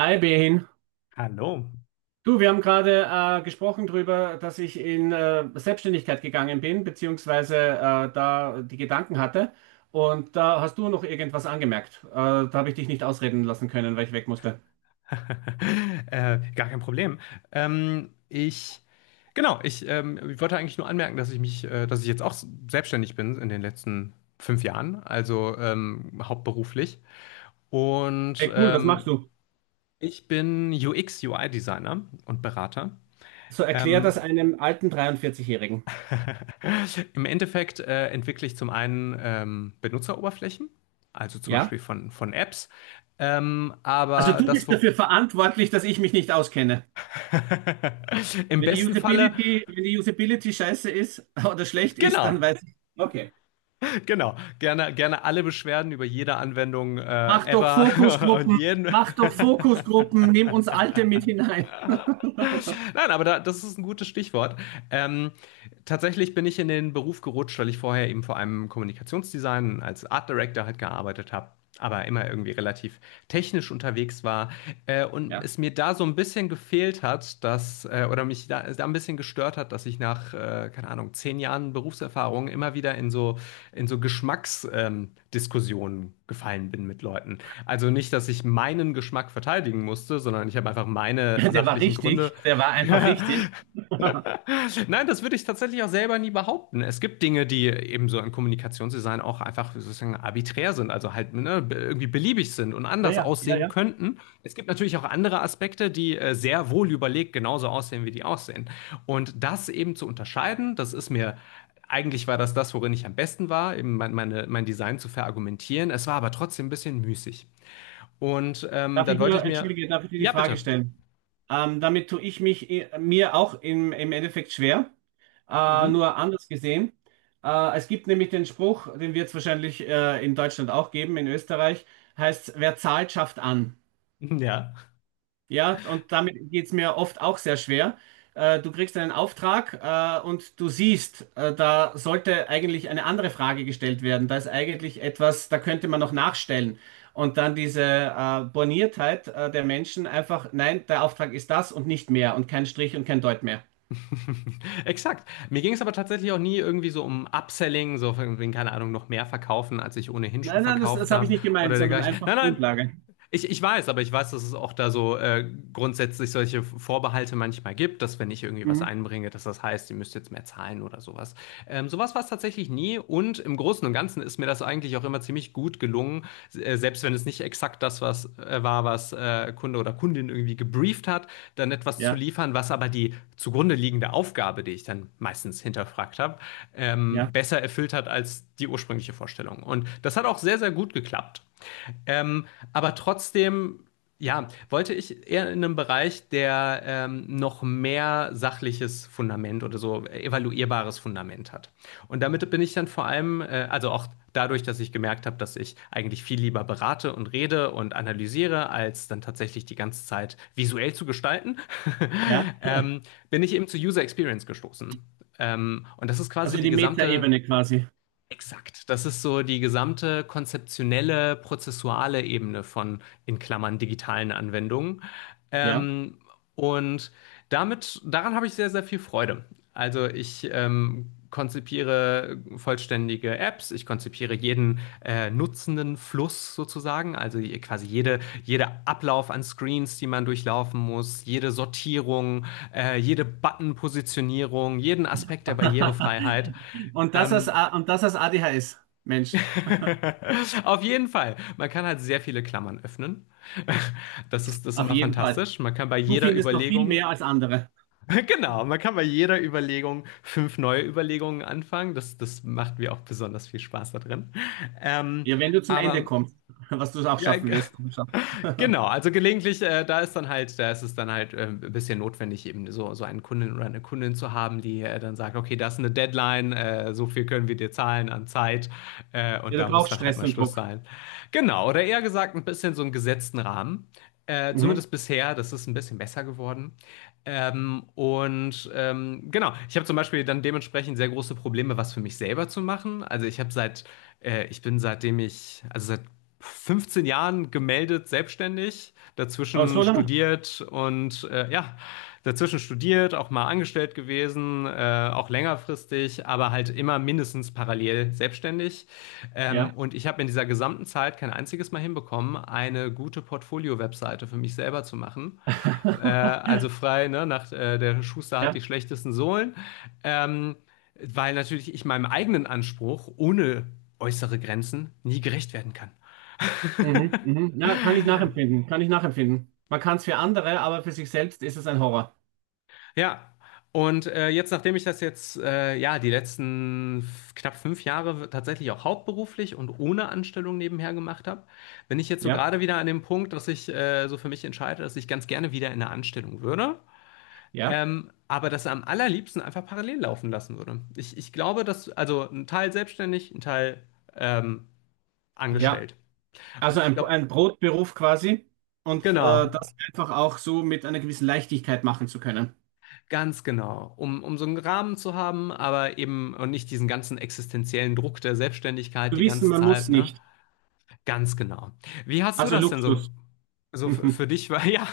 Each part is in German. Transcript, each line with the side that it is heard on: right: Hi Behin.
left: Hallo.
right: Du, wir haben gerade gesprochen darüber, dass ich in Selbstständigkeit gegangen bin, beziehungsweise da die Gedanken hatte. Und da hast du noch irgendwas angemerkt. Da habe ich dich nicht ausreden lassen können, weil ich weg musste.
left: Gar kein Problem. Ähm, ich, genau, ich wollte eigentlich nur anmerken, dass ich mich, dass ich jetzt auch selbstständig bin in den letzten 5 Jahren, also hauptberuflich. Und
right: Hey, cool, was machst du?
left: ich bin UX-UI-Designer und Berater.
right: So erklär das
left: Ähm,
right: einem alten 43-Jährigen.
left: Im Endeffekt entwickle ich zum einen Benutzeroberflächen, also zum
right: Ja?
left: Beispiel von Apps.
right: Also
left: Aber
right: du
left: das,
right: bist
left: wo
right: dafür verantwortlich, dass ich mich nicht auskenne.
left: im
right: Wenn die
left: besten Falle.
right: Usability, wenn die Usability scheiße ist oder schlecht ist, dann
left: Genau,
right: weiß ich. Okay.
left: genau. Gerne, gerne alle Beschwerden über jede Anwendung
right: Mach doch
left: ever und
right: Fokusgruppen,
left: jeden.
right: mach doch Fokusgruppen, nimm uns Alte mit hinein.
left: Nein, aber da, das ist ein gutes Stichwort. Ähm, Tatsächlich bin ich in den Beruf gerutscht, weil ich vorher eben vor allem im Kommunikationsdesign als Art Director halt gearbeitet habe, aber immer irgendwie relativ technisch unterwegs war, und
right: Ja,
left: es mir da so ein bisschen gefehlt hat, dass, oder mich da ein bisschen gestört hat, dass ich nach keine Ahnung 10 Jahren Berufserfahrung immer wieder in so Geschmacksdiskussionen, Diskussionen gefallen bin mit Leuten. Also nicht, dass ich meinen Geschmack verteidigen musste, sondern ich habe einfach meine
right: der war
left: sachlichen Gründe.
right: richtig, der war einfach richtig.
left: Nein, das würde ich tatsächlich auch selber nie behaupten. Es gibt Dinge, die eben so im Kommunikationsdesign auch einfach sozusagen arbiträr sind, also halt ne, irgendwie beliebig sind und
right: Ja,
left: anders
right: ja, ja,
left: aussehen
right: ja.
left: könnten. Es gibt natürlich auch andere Aspekte, die sehr wohl überlegt genauso aussehen, wie die aussehen. Und das eben zu unterscheiden, das ist mir, eigentlich war das das, worin ich am besten war, eben mein Design zu verargumentieren. Es war aber trotzdem ein bisschen müßig. Und
right: Darf
left: dann
right: ich
left: wollte
right: nur,
left: ich mir.
right: entschuldige, darf ich dir die
left: Ja, bitte.
right: Frage stellen? Damit tue ich mich mir auch im Endeffekt schwer,
left: Mhm.
right: nur anders gesehen. Es gibt nämlich den Spruch, den wird es wahrscheinlich in Deutschland auch geben, in Österreich, heißt, wer zahlt, schafft an.
left: Ja.
right: Ja, und damit geht's mir oft auch sehr schwer. Du kriegst einen Auftrag, und du siehst, da sollte eigentlich eine andere Frage gestellt werden. Da ist eigentlich etwas, da könnte man noch nachstellen. Und dann diese Borniertheit der Menschen einfach, nein, der Auftrag ist das und nicht mehr und kein Strich und kein Deut mehr.
left: Exakt. Mir ging es aber tatsächlich auch nie irgendwie so um Upselling, so von wegen, keine Ahnung, noch mehr verkaufen, als ich ohnehin schon
right: Nein, nein,
left: verkauft
right: das habe ich
left: habe
right: nicht gemeint,
left: oder
right: sondern
left: dergleichen. Nein,
right: einfach
left: nein,
right: Grundlage.
left: ich weiß, aber ich weiß, dass es auch da so grundsätzlich solche Vorbehalte manchmal gibt, dass wenn ich irgendwie was
right: Mhm.
left: einbringe, dass das heißt, ihr müsst jetzt mehr zahlen oder sowas. Sowas war es tatsächlich nie und im Großen und Ganzen ist mir das eigentlich auch immer ziemlich gut gelungen, selbst wenn es nicht exakt das was, war, was Kunde oder Kundin irgendwie gebrieft hat, dann etwas zu
right: Ja,
left: liefern, was aber die zugrunde liegende Aufgabe, die ich dann meistens hinterfragt habe,
right: ja,
left: besser erfüllt hat als die ursprüngliche Vorstellung. Und das hat auch sehr, sehr gut geklappt. Ähm, aber trotzdem, ja, wollte ich eher in einem Bereich, der noch mehr sachliches Fundament oder so evaluierbares Fundament hat. Und damit bin ich dann vor allem, also auch dadurch, dass ich gemerkt habe, dass ich eigentlich viel lieber berate und rede und analysiere, als dann tatsächlich die ganze Zeit visuell zu gestalten,
right: ja, ja.
left: ähm, bin ich eben zu User Experience gestoßen. Und das ist
right: Also
left: quasi
right: in
left: die
right: die
left: gesamte.
right: Metaebene quasi.
left: Exakt. Das ist so die gesamte konzeptionelle, prozessuale Ebene von in Klammern digitalen Anwendungen.
right: Ja.
left: Ähm, und damit, daran habe ich sehr, sehr viel Freude. Also ich konzipiere vollständige Apps, ich konzipiere jeden nutzenden Fluss sozusagen, also quasi jede, jeder Ablauf an Screens, die man durchlaufen muss, jede Sortierung, jede Button-Positionierung, jeden Aspekt der Barrierefreiheit.
right: Und das als,
left: Ähm,
right: A- und das als ADHS, Mensch.
left: auf jeden Fall. Man kann halt sehr viele Klammern öffnen. Das ist
right: Auf
left: immer
right: jeden Fall.
left: fantastisch. Man kann bei
right: Du
left: jeder
right: findest noch viel
left: Überlegung,
right: mehr als andere.
left: genau, man kann bei jeder Überlegung fünf neue Überlegungen anfangen. Das macht mir auch besonders viel Spaß da drin. Ähm,
right: Ja, wenn du zum Ende
left: aber
right: kommst, was du auch
left: ja,
right: schaffen wirst. Komm schon.
left: genau, also gelegentlich, da ist dann halt, da ist es dann halt ein bisschen notwendig, eben so einen Kunden oder eine Kundin zu haben, die dann sagt, okay, das ist eine Deadline, so viel können wir dir zahlen an Zeit, und
right: Ja, du
left: da muss
right: brauchst
left: dann halt
right: Stress
left: mal
right: und
left: Schluss
right: Druck.
left: sein. Genau, oder eher gesagt, ein bisschen so einen gesetzten Rahmen.
right: Mhm.
left: Zumindest bisher, das ist ein bisschen besser geworden. Und genau, ich habe zum Beispiel dann dementsprechend sehr große Probleme, was für mich selber zu machen. Also ich habe seit, ich bin seitdem ich, also seit 15 Jahren gemeldet selbstständig,
right: Aber so
left: dazwischen
right: lange?
left: studiert und ja, dazwischen studiert, auch mal angestellt gewesen, auch längerfristig, aber halt immer mindestens parallel selbstständig.
right: Ja.
left: Und ich habe in dieser gesamten Zeit kein einziges Mal hinbekommen, eine gute Portfolio-Webseite für mich selber zu machen. Also frei, ne, nach der Schuster hat die
right: Ja.
left: schlechtesten Sohlen. Ähm, Weil natürlich ich meinem eigenen Anspruch ohne äußere Grenzen nie gerecht werden kann.
right: Mhm, mhm. Ja, kann ich nachempfinden. Kann ich nachempfinden. Man kann es für andere, aber für sich selbst ist es ein Horror.
left: Ja. Und jetzt, nachdem ich das jetzt, ja, die letzten knapp 5 Jahre tatsächlich auch hauptberuflich und ohne Anstellung nebenher gemacht habe, bin ich jetzt so
right: Ja,
left: gerade wieder an dem Punkt, dass ich so für mich entscheide, dass ich ganz gerne wieder in eine Anstellung würde.
right: ja,
left: Aber das am allerliebsten einfach parallel laufen lassen würde. Ich glaube, dass, also ein Teil selbstständig, ein Teil ähm,
right: ja.
left: angestellt. Und
right: Also
left: ich glaube,
right: ein Brotberuf quasi und
left: genau.
right: das einfach auch so mit einer gewissen Leichtigkeit machen zu können.
left: Ganz genau, um so einen Rahmen zu haben, aber eben und nicht diesen ganzen existenziellen Druck der Selbstständigkeit
right: Zu
left: die
right: wissen,
left: ganze
right: man
left: Zeit,
right: muss
left: ne?
right: nicht.
left: Ganz genau. Wie hast du
right: Also
left: das denn
right: Luxus.
left: so, so f-
right: Mhm,
left: für dich war, ja,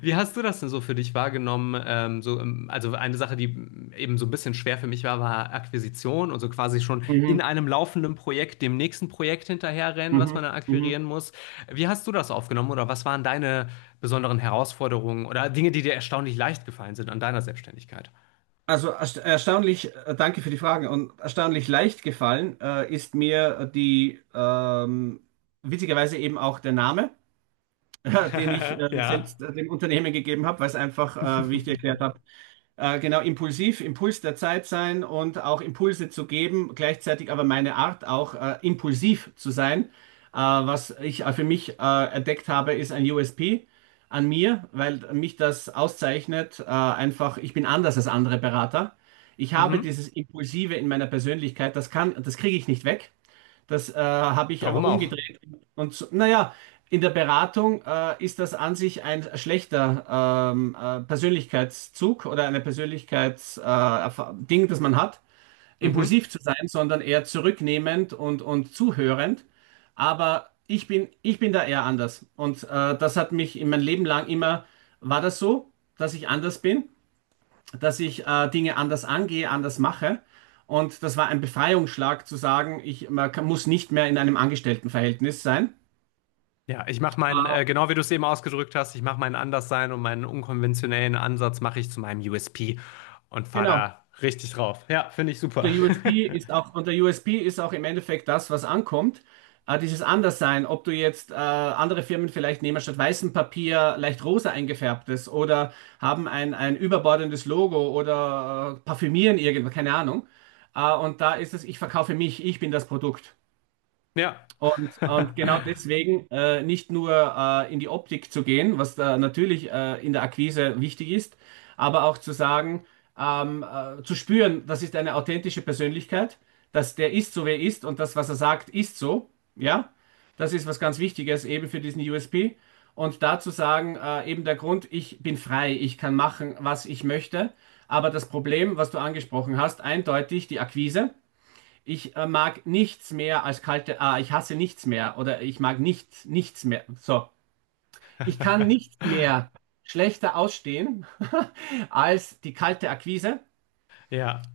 left: wie hast du das denn so für dich wahrgenommen? Also eine Sache, die eben so ein bisschen schwer für mich war, war Akquisition und so quasi schon in
right: mhm,
left: einem laufenden Projekt dem nächsten Projekt hinterherrennen, was man
right: mhm,
left: dann akquirieren
right: mhm.
left: muss. Wie hast du das aufgenommen oder was waren deine besonderen Herausforderungen oder Dinge, die dir erstaunlich leicht gefallen sind an deiner Selbstständigkeit?
right: Also erstaunlich, danke für die Fragen, und erstaunlich leicht gefallen ist mir die witzigerweise eben auch der Name, den ich
left: Ja.
right: selbst dem Unternehmen gegeben habe, weil es einfach, wie ich dir erklärt habe, genau impulsiv, Impuls der Zeit sein und auch Impulse zu geben, gleichzeitig aber meine Art auch impulsiv zu sein. Was ich für mich entdeckt habe, ist ein USP an mir, weil mich das auszeichnet. Einfach, ich bin anders als andere Berater. Ich habe
left: Mhm.
right: dieses Impulsive in meiner Persönlichkeit, das kriege ich nicht weg. Das habe ich
left: Warum
right: aber
left: auch?
right: umgedreht. Und so, naja, in der Beratung ist das an sich ein schlechter Persönlichkeitszug oder eine Ding, das man hat,
left: Mhm.
right: impulsiv zu sein, sondern eher zurücknehmend und zuhörend. Aber ich bin da eher anders. Und das hat mich in mein Leben lang immer, war das so, dass ich anders bin? Dass ich Dinge anders angehe, anders mache. Und das war ein Befreiungsschlag zu sagen, ich man kann, muss nicht mehr in einem Angestelltenverhältnis sein.
left: Ja, ich mache meinen,
right: Äh,
left: genau wie du es eben ausgedrückt hast, ich mache meinen Anderssein und meinen unkonventionellen Ansatz mache ich zu meinem USP und fahre
right: genau.
left: da richtig drauf. Ja, finde ich
right: Und
left: super.
right: der USP ist auch, und der USP ist auch im Endeffekt das, was ankommt. Dieses Anderssein, ob du jetzt andere Firmen vielleicht nehmen statt weißem Papier leicht rosa eingefärbtes oder haben ein überbordendes Logo oder parfümieren irgendwas, keine Ahnung. Und da ist es, ich verkaufe mich, ich bin das Produkt.
left: Ja.
right: Und genau deswegen nicht nur in die Optik zu gehen, was da natürlich in der Akquise wichtig ist, aber auch zu sagen, zu spüren, das ist eine authentische Persönlichkeit, dass der ist so, wer er ist und das, was er sagt, ist so. Ja, das ist was ganz Wichtiges eben für diesen USP. Und dazu sagen, eben der Grund, ich bin frei, ich kann machen, was ich möchte. Aber das Problem, was du angesprochen hast, eindeutig die Akquise. Ich mag nichts mehr als kalte, ah, ich hasse nichts mehr oder ich mag nicht, nichts mehr. So, ich kann nichts mehr schlechter ausstehen als die kalte Akquise.
left: Ja.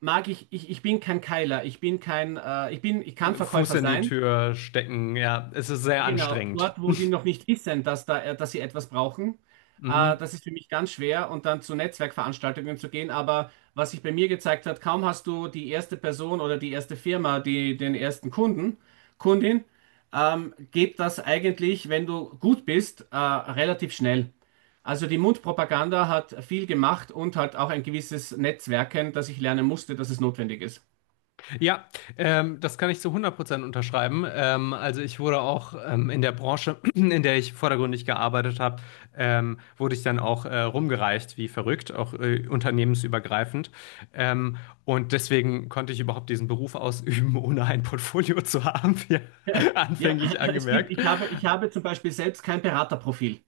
right: Mag ich, ich bin kein Keiler, ich bin kein, ich bin, ich kann
left: Fuß
right: Verkäufer
left: in die
right: sein.
left: Tür stecken, ja, es ist sehr
right: Genau,
left: anstrengend.
right: dort, wo die noch nicht wissen, dass da, dass sie etwas brauchen,
left: Mhm.
right: das ist für mich ganz schwer, und dann zu Netzwerkveranstaltungen zu gehen. Aber was sich bei mir gezeigt hat, kaum hast du die erste Person oder die erste Firma, die den ersten Kunden, Kundin, geht das eigentlich, wenn du gut bist, relativ schnell. Also die Mundpropaganda hat viel gemacht und halt auch ein gewisses Netzwerken, das ich lernen musste, dass es notwendig ist.
left: Ja, das kann ich zu 100% unterschreiben. Also ich wurde auch in der Branche, in der ich vordergründig gearbeitet habe, wurde ich dann auch rumgereicht, wie verrückt, auch unternehmensübergreifend. Ähm, und deswegen konnte ich überhaupt diesen Beruf ausüben, ohne ein Portfolio zu haben, wie
right: Ja,
left: anfänglich
right: es gibt,
left: angemerkt.
right: ich habe zum Beispiel selbst kein Beraterprofil.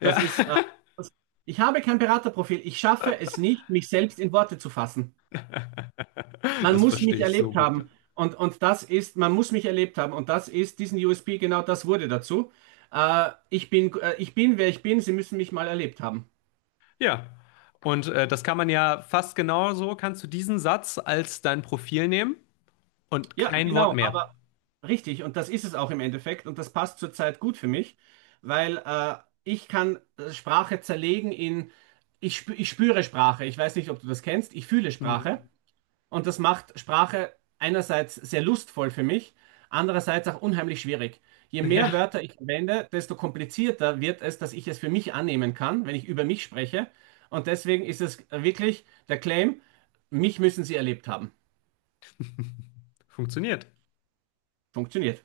left: Ja,
right: Das ist, äh, das- Ich habe kein Beraterprofil. Ich schaffe es nicht, mich selbst in Worte zu fassen. Man
left: das
right: muss
left: verstehe
right: mich
left: ich so
right: erlebt
left: gut.
right: haben. Und man muss mich erlebt haben. Und das ist, diesen USP, genau das wurde dazu. Ich bin, wer ich bin. Sie müssen mich mal erlebt haben.
left: Ja. Und das kann man ja fast genauso, kannst du diesen Satz als dein Profil nehmen. Und
right: Ja,
left: kein Wort
right: genau.
left: mehr.
right: Aber richtig. Und das ist es auch im Endeffekt. Und das passt zurzeit gut für mich, weil ich kann Sprache zerlegen in, ich spüre Sprache. Ich weiß nicht, ob du das kennst. Ich fühle Sprache.
left: Mhm.
right: Und das macht Sprache einerseits sehr lustvoll für mich, andererseits auch unheimlich schwierig. Je mehr
left: Ja,
right: Wörter ich verwende, desto komplizierter wird es, dass ich es für mich annehmen kann, wenn ich über mich spreche. Und deswegen ist es wirklich der Claim, mich müssen Sie erlebt haben.
left: funktioniert.
right: Funktioniert.